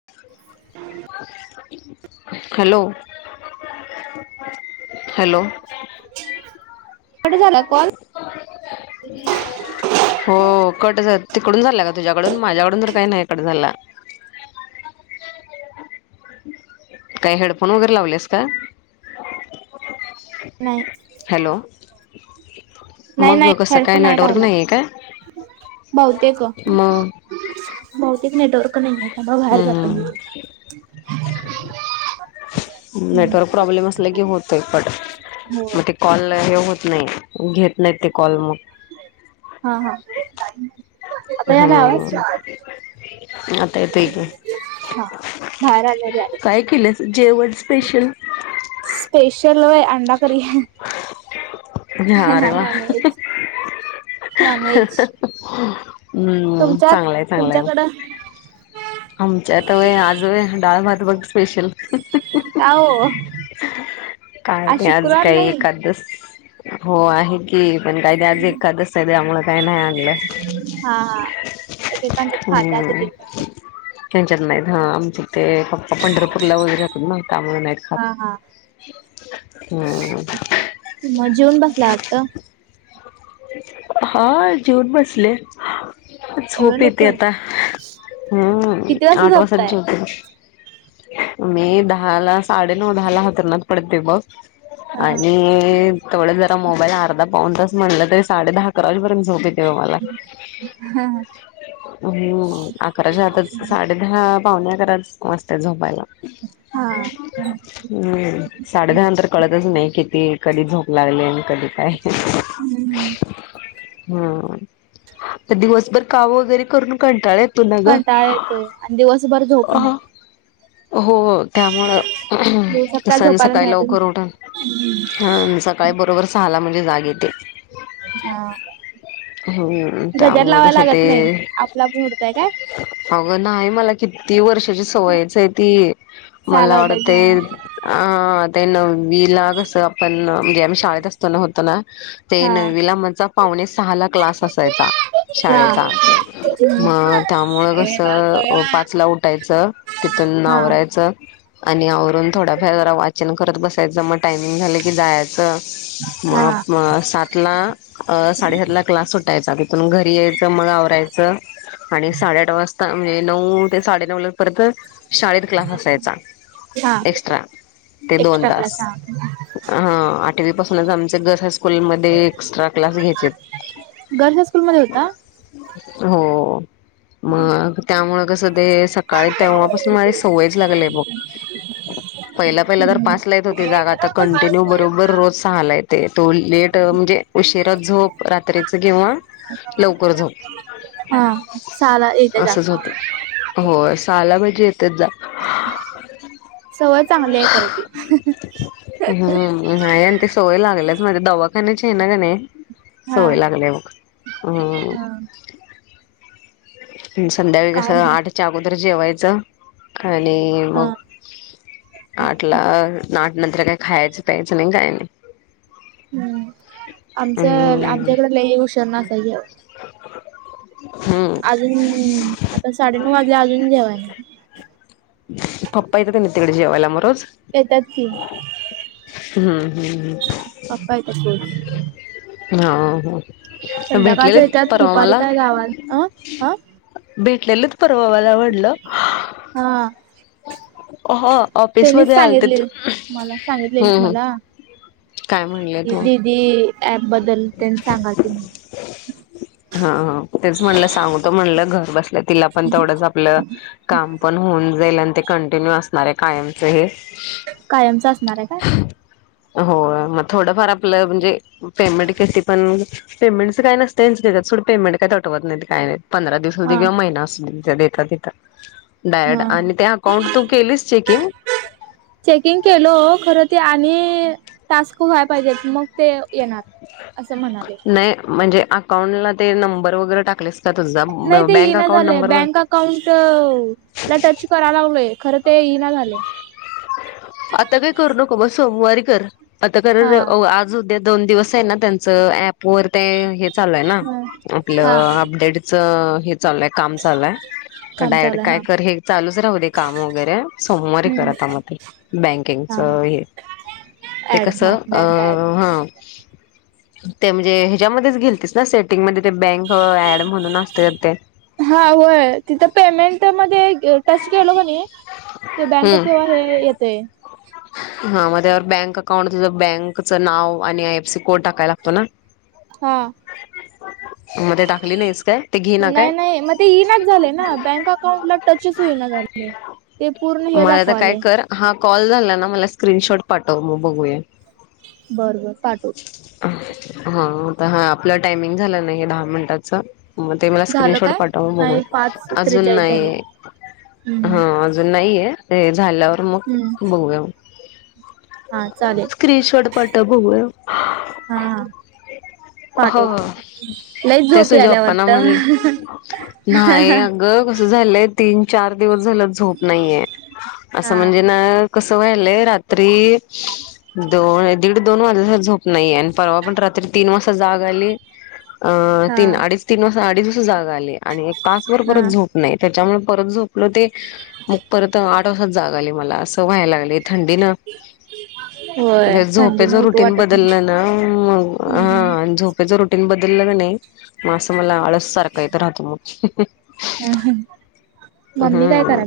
[inaudible] Hello [unintelligible] hello [inaudible] [unintelligible] call हो cut झा तिकडून झाला का तुझ्याकडून माझ्याकडून तर काही नाही कट झाला. काय हेडफोन वगैरे लावलेस काय? नाहीच हॅलो नाही मग नाही कसं काय हेडफोन नेटवर्क लावला नाही आहे काय बहुतेक मग? बहुतेक नेटवर्क नाही. थांबा बाहेर जाते हम्म मी [unintelligible] नेटवर्क प्रॉब्लेम असलं की होतय कट हो म ते कॉल हे होत नाही घेत नाहीत ते कॉल मग हा हा हं हंम आता यायलाय हम्म आवाज आता येतोय की [unintelligible] हा बाहेर आल्यावर काय केलंस जेवण या स्पेशल [inaudible] स्पेशल होय अंडा करी हं अरे वाह! हं नॉनव्हेज हं हं हं हं नॉनव्हेज हं हम्म ह्म्म तुमच्यात चांगलं आहे चांगलं आहे. तुमच्याकडं आमच्या त व्हय आज व्हय डाळ भात बघ स्पेशल का ओ.. काय नी आज काही नाही एकादस हो आहे की की पण काय नाय आज एखादस च त्यामुळे काय नाय आणलं हा हा एकेकांच्यात हम्म खातात ह्म ह्म एकेकांच्यात त्यांच्यात नाहीत हा आमचे ते पप्पा पंढरपूरला वगैरे असतात ना त्यामुळे नाही खात. हा हा.. हो मं मग जेवून बसल्या वाटतं हा आ जेवून बसले. एवढ्या झोप येते लवकर आता हम्म किती वाजता आठ वाजताचं झोपताय झोप येते. मी दहा ला साडे नऊ दहा ला हंतरणात पडते बघ हा आणि तेवड्या जरा मोबाईल अर्धा पौन तास म्हणलं तरी साडे दहा अकरा वाजेपर्यंत झोप ये तेव मला हा हम्म अकराच्या आतच साड दहा पावणे अकरा वाजते झोपायला. हा हम्म साडे दहा नंतर कळतच नाही किती? कधी झोप लागली आणि कधी काय [inaudible] हंम ह्म्म ह्म्म दिवसभर काम वगैरे करून कंटाळा येत कंटाळा येतोय आणि दिवसभर झोप नाही. हो हो दिवसात त्यामुळं काय सं झोपायला सकाळी मिळतच लवकर नाही. उठून हम्म स काळी बरोबर सहाला म्हणजे जाग येते. हा हमं हमं गजर त्यामुळं कसं लावायला ते लागत नाही. आपला आपण उठताय काय? अगं नाही मला किती वर्षाची सवयच हे ती मला सहाला उठायची वाटते हा आं ते नव्वीला कसं आपण म्हणजे आम्ही शाळेत असताना होतो ना ते हा. नववीला आमच्या पावणे सहा ला क्लास असायचा. हा शाळेचा म त्यामुळं कसं अ पाचला उठायचं. तिथून म हा आवरायचं आणि आवरून थोडंफार जरा वाचन करत बसायचं मग टायमिंग झालं की जायचं. हा. मप म सात ला अ साडेसात ला क्लास सुटायचा तिथून घरी यायचं मग आवरायचं आणि साडेआठ वाजता म्हणजे नऊ ते साडेनऊ ला परत शाळेत क्लास असायचा. हा एक्स्ट्रा ते दोन एक्स्ट्रा क्लास तास हा हा आठ कधीपासूनच आमच्या [unintelligible] स्कूल मध्ये एस्ट्रा क्लास घ्यायचेत. गर्ल्स हायस्कूल मध्ये होता? हो. मग त्यामुळ कसं ते सकाळी तेव्हापासून मला सवयच लागली बघ. पहिल्या पहिला तर पाचला येत होती जागा आता कंटिन्यू बरोबर रोज पहायला येते तो लेट म्हणजे उशिरा झोप रात्रीचा किंवा लवकर झोप. हा सहाला येत्या जा. हो सहाला भजी येतं जा सवय चांगली आहे खरं ते [unintelligible] नाय आणि ते सोय लागलेच माझं दवाखान्याची आहे ना का नाही हा सोय लागल्या मग हम्म. हा. संध्याकाळी काय कसं मग आठच्या अगोदर जेवायचं आणि मग. हा आटला नाट नंतर काही खायचं पायायचं नाय काय नाय. हम्म आमच हम्म आमच्याकडे लई उशीरन असायचं हम्म अजून आता साडेनऊ वाजले अजून जेवायला पप्पा इकडे नाय तिकडे जेवायला म रोज येतात ती हम्म हम्म हम्म. पप्पा येतात रोज. हा हो संध्याकाळच भेटलेलीत येतात परवा दुपारी मला. काय गावात अ ह भेटलेलीत परवा मला म्हटलं हा. हो ऑफिस त्यांनीच मध्ये आलते सांगितले मला सांगितलेली हम्म हम्म. मला काय म्हणलेयत म? ती ऍप बद्दलतेन सांगाल तिनी. हा हा तेच म्हणलं सांगतो म्हणलं घर बसल्या तिला पण तेवढंच आपलं काम पण होऊन जाईल आणि ते कंटिन्यू असणार आहे कायमच हे. कायमचा असणार आहे काय? होय म थोडंफार आपलं म्हणजे पेमेंट कती पण पेमेंटचा काय नसते [unintelligible] पेमेंट कटवत नाही काय नाही पंधरा दिवस थोडी हा ग्यो महिना असून त्या देतात देतात डायरेट हा आणि त्या अकाउंट तू केलीस चेकिंग? चेकिंग केलं खरं ते आणि टास्क व्हाय पाहिजेत मग तेव येणार असं म्हणाले. नाही म्हणजे अकाउंटला ते नंबर वगैरे टाकलेस का तुझा नाही ते बँक येईना अकाउंट झालंय नंबर व बँक अकाउंट... ला टच करा लागलोय खरं ते येईना झालंय. आता काही करू नको मग सोमवारी कर आता कारण हा अव आज उद्या दोन दिवस आहे ना त्यांच ऍप वर ते हे चालू आहे ना आपलं हा अपडेट चा हे चाललय काम चाललंय. तर काम चालू डायरेक्ट आहे काय हा कर हे चालूच राहू दे काम वगैरे सोमवारी कर आता म ते. हा बँकिंगचा हे ते हा ऍड हा कसं अ बँक ऍड हं ते म्हणजे ह्याच्यामध्येच गेलतीलस ना सेटिंग मध्ये ते बँक ऍड म्हणून असते ते. हा होय तिथं पेमेंट मध्ये टच केलो क नी ते बँक हम्म किंवा हे येतेय हा मग त्यावर बँक अकाउंट तुझा बँकचं नाव आणि आय एफ सी कोड टाकायला लागतो ना. हां. म ते टाकली नाहीस काय? ते घे ना नाही काय नाही मग ते येईनाच झाले ना बँक अकाउंटला टचच होईना झाले. ते पूर्ण हे मला आता काय दाखवाले कर हा कॉल झाला ना मला स्क्रीनशॉट पाठव मग बघूया. बर बर पाठवते. हा तर हा आपलं टायमिंग झालं नाही दहा मिनिटाच. म ते मला झालं स्क्रीनशॉट काय पाठव बघू नाही पाच अजून त्रेचाळीस झाले नाही हम्म हा अजून नाहीय हे झाल्यावर मग हम्म बघूया. हा चालेल स्क्रीनशॉट पाठव बघू या. हा हो पाठवतो लईच तेच झोप तुझं यायला पप्पाना वाटत म्हणलं नाहीय गं कसं झालंय तीन-चार दिवस झालं झोप नाहीये असं हा म्हणजे ना कसं वय लय रात्री दोन दीड दोन वाजे झोप नाही आणि परवा पण रात्री तीन वाजता जाग आली अ हा तीन अडीच. तीन वाजा अडीच वाज जागा आली आणि एक तासवर परत हा झोप नाही त्याच्यामुळे परत झोपलं ते मग परत आठ वाजता जाग आली मला असं व्हायला लागले थंडी ना होय थंडीने झोपेचा उठू रुटीन वाटत बदलला ना मग हा आणि झोप त्याच्या रुटीन बदललं क नाही मग असं मला आळस सारखा येत राहतो मग. ह ह. हम्म.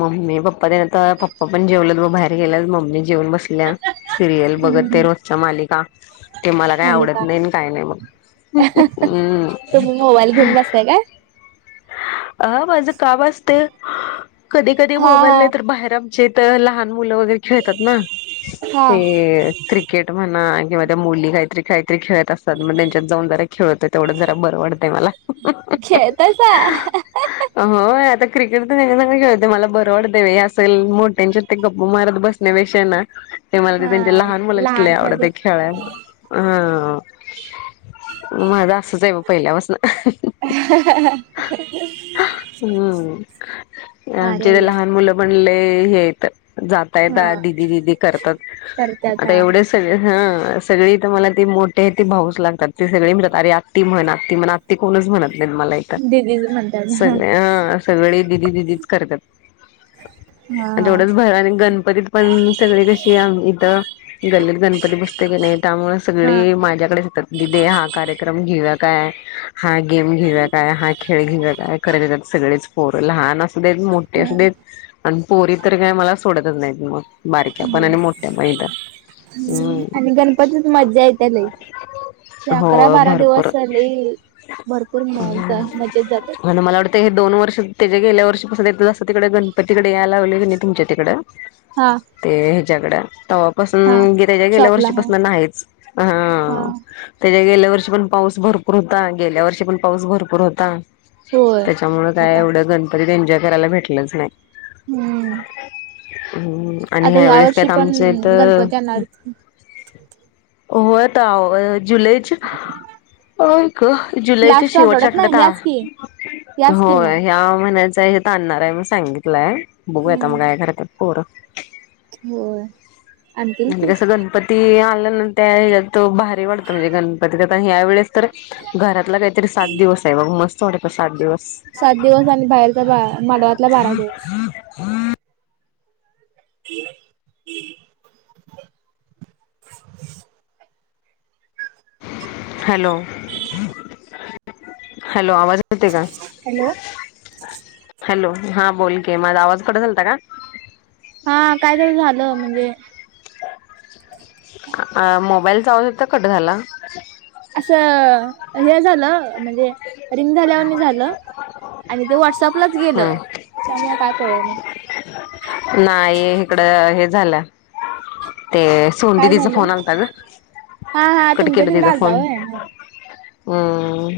मम्मी पप्पा तेन आता पप्पा पण जेवलत म बाहेर गेल्या मम्मी जेवन बस पल्या सिरियल बघत ते हम्म. रोजच्या मालिका ते मला काही आवडत मालिका नाही नी काय नाय मग तुम्ही मोबाईल हम्म. घेऊन बसताय काय? हा माझं काम असते कधी कधी हा मोबाईल नाही हा तर बाहेर छेत लहान मुलं वगैरे खेळतात ना हा ते क्रि केट म्हणा किंवा त्या मुली काहीतरी काहीतरी खेळत असतात मग त्यांच्यात जाऊन जरा खेळतोय तेवढं जरा बरं वाडतय मला. खेळतासा होय आता क्रिकेट तर ह्यांच्यासंग खेळते मला बरं वाटत हे असेल मोठ्यांच्या ते गप्प मारत बसते. नैवेशना ते मला ते हा त्यांचे लहान मुलं लई आवडत हाय खेळायला. हा माझं असच आहे म पहिल्यापासनं. [inaudible] हम्म भारी आमचे आहे ते घ्या. लहान मुलं पण लय हेत. जाता हा येता दिदी दिदी करतात करत्यात आता हा एवढेच सगळे हं सगळी तर मला ते मोठे ते भाऊस लागतात ती सगळी म्हणतात अरे आत्ती म्हण आत्ती म्हण आ ते कोणच म्हणत नाहीत मला एक दिदीज म्हण सगळे हा सगळे दिदी दिदीच करत्यात. तेवढंच भर आणि गणपतीत पण सगळी कशी आ इथं गल्लीक गणपती बसतय क नाही त्यामुळे हा. सगळी माझ्याकडेच येतात. दीदी हा कार्यक्रम घेऊया काय, हा गेम घेऊया काय, हा खेळ घेऊ काय खरे येतात सगळेच पोर लहान असू देत मोठे असू हा देत. आणि पोरी तर काय मला सोडतच नाहीत मग. बारक्या पण हो आणि मोठ्या पण इथं आणि हम्म गणपतीच मज्जा येत्या लई. ते हो अकरा बारा भरपूर दिवस लई भरपूर मॉन्क मजेत जात म्हणे मला वाटतं हे दोन वर्ष त्याच्या गेल्या वर्षी [unintelligible] तिकडे गणपतीकडे याय लावले क नी तुमच्या तिकडे. हा. ते ह्याच्याकडं हा तेव्हापासून [unintelligible] गेल्या शॉपला हा वर्षीपासून नाहीच हा. त्याच्या गेल्या वर्षी पण पाऊस भरपूर होता गेल्या वर्षी पण पाऊस भरपूर होता. होय त्याच्यामुळं काय होता एवढं गणपतीत एन्जॉय करायला भेटलंच नाही. हम्म हम्म आणि आता ह्या ह्यावेेळेस वर्षी कायत पण आमच्यात गणपती आणणार होय ताव जुलैच हो जुलैच्या लास्ट शेवटच्या ना आठवड्यात आ ह्याच की याच की मग होय ह्या महिन्याचा हे आणणार आहे म्हणून सांगितलाय, बघूया आता मग हम्म काय करतात पोरं. होय. आणतील म्हणजे की जसं गणपती आलं ना त्या हेज्यत तो भारी वाटतो, म्हणजे गणपती आता ते ह्या वेळेस तर घरातला काहीतरी सात दिवस आहे बघ. मस्त वाटतं सात दिवस. सात दिवस आणि बाहेरचा [unintelligible] मांडवातला बारा दिवस. [unintelligible] [unintelligible] हॅलो, हॅलो आवाज ये येते का? हॅलो हॅलो, हा बोल की माझा आवाज कट झालत का? हा काय तरी झालं म्हणजे अ मोबाईल आवाज होता कट झाला. असं हे झालं म्हणजे रिंग झाल्यावाणी झालं. आणि ते वॉट्सअपलाच गेलं, हम्म त्यामुळं काय कळलं नाही. नाही हिकडं हे झालं ते सोनु काय दीदीचा झालं फोन आला होता गं, कट केलं तिचा फोन. हॅलो. हं,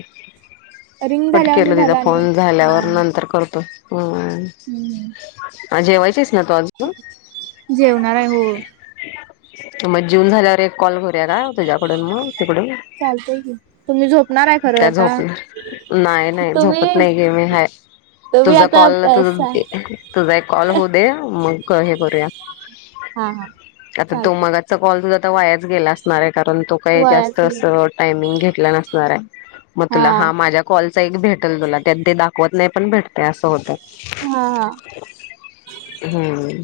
रिंग कट केलं झाल्यावानी तिचं झालं आणि फोन हा झाल्यावर नंतर करतो. हं, हम्म आणि जेवायची हायस? नाही तो अजून जेवणार आहे हो मग जेवून झाल्यावर एक कॉल करूया का तुझ्याकडून मग तिकडून? चालतयं की, तुम्ही झोपणार आहे खरं काय आता. झोपणार नाही नाही झोपत तुम्ही नाही घे मी हाय. तुम्ही तुझा आता कॉलला तुझ पैसा ते तुझा एक कॉल होऊ दे, मग क हे करूया. हा हा आता तो चालते मगाच तो कॉल तुझा आता वायाच गेला असणार आहे, कारण तो काही जास्त वयाचे असं अ टाईमिंग घेतलं नसणार आहे, मग तुला हा माझ्या कॉलचा एक भेटेल तुला त्यात ते दाखवत नाही, पण भेटतंय असं होतात. हा, हा. हम्म.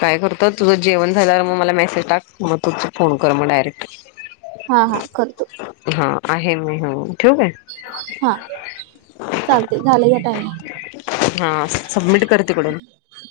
काय करतो तुझं जेवण झाल्यावर मग मला मेसेज टाक. मग तुच फोन कर मग डायरेक्ट. हा, हा करतो. हा आहे मी [unintelligible] हा चालतंय झालंय घ्या टायमींग. हा सबमिट कर तिकडून.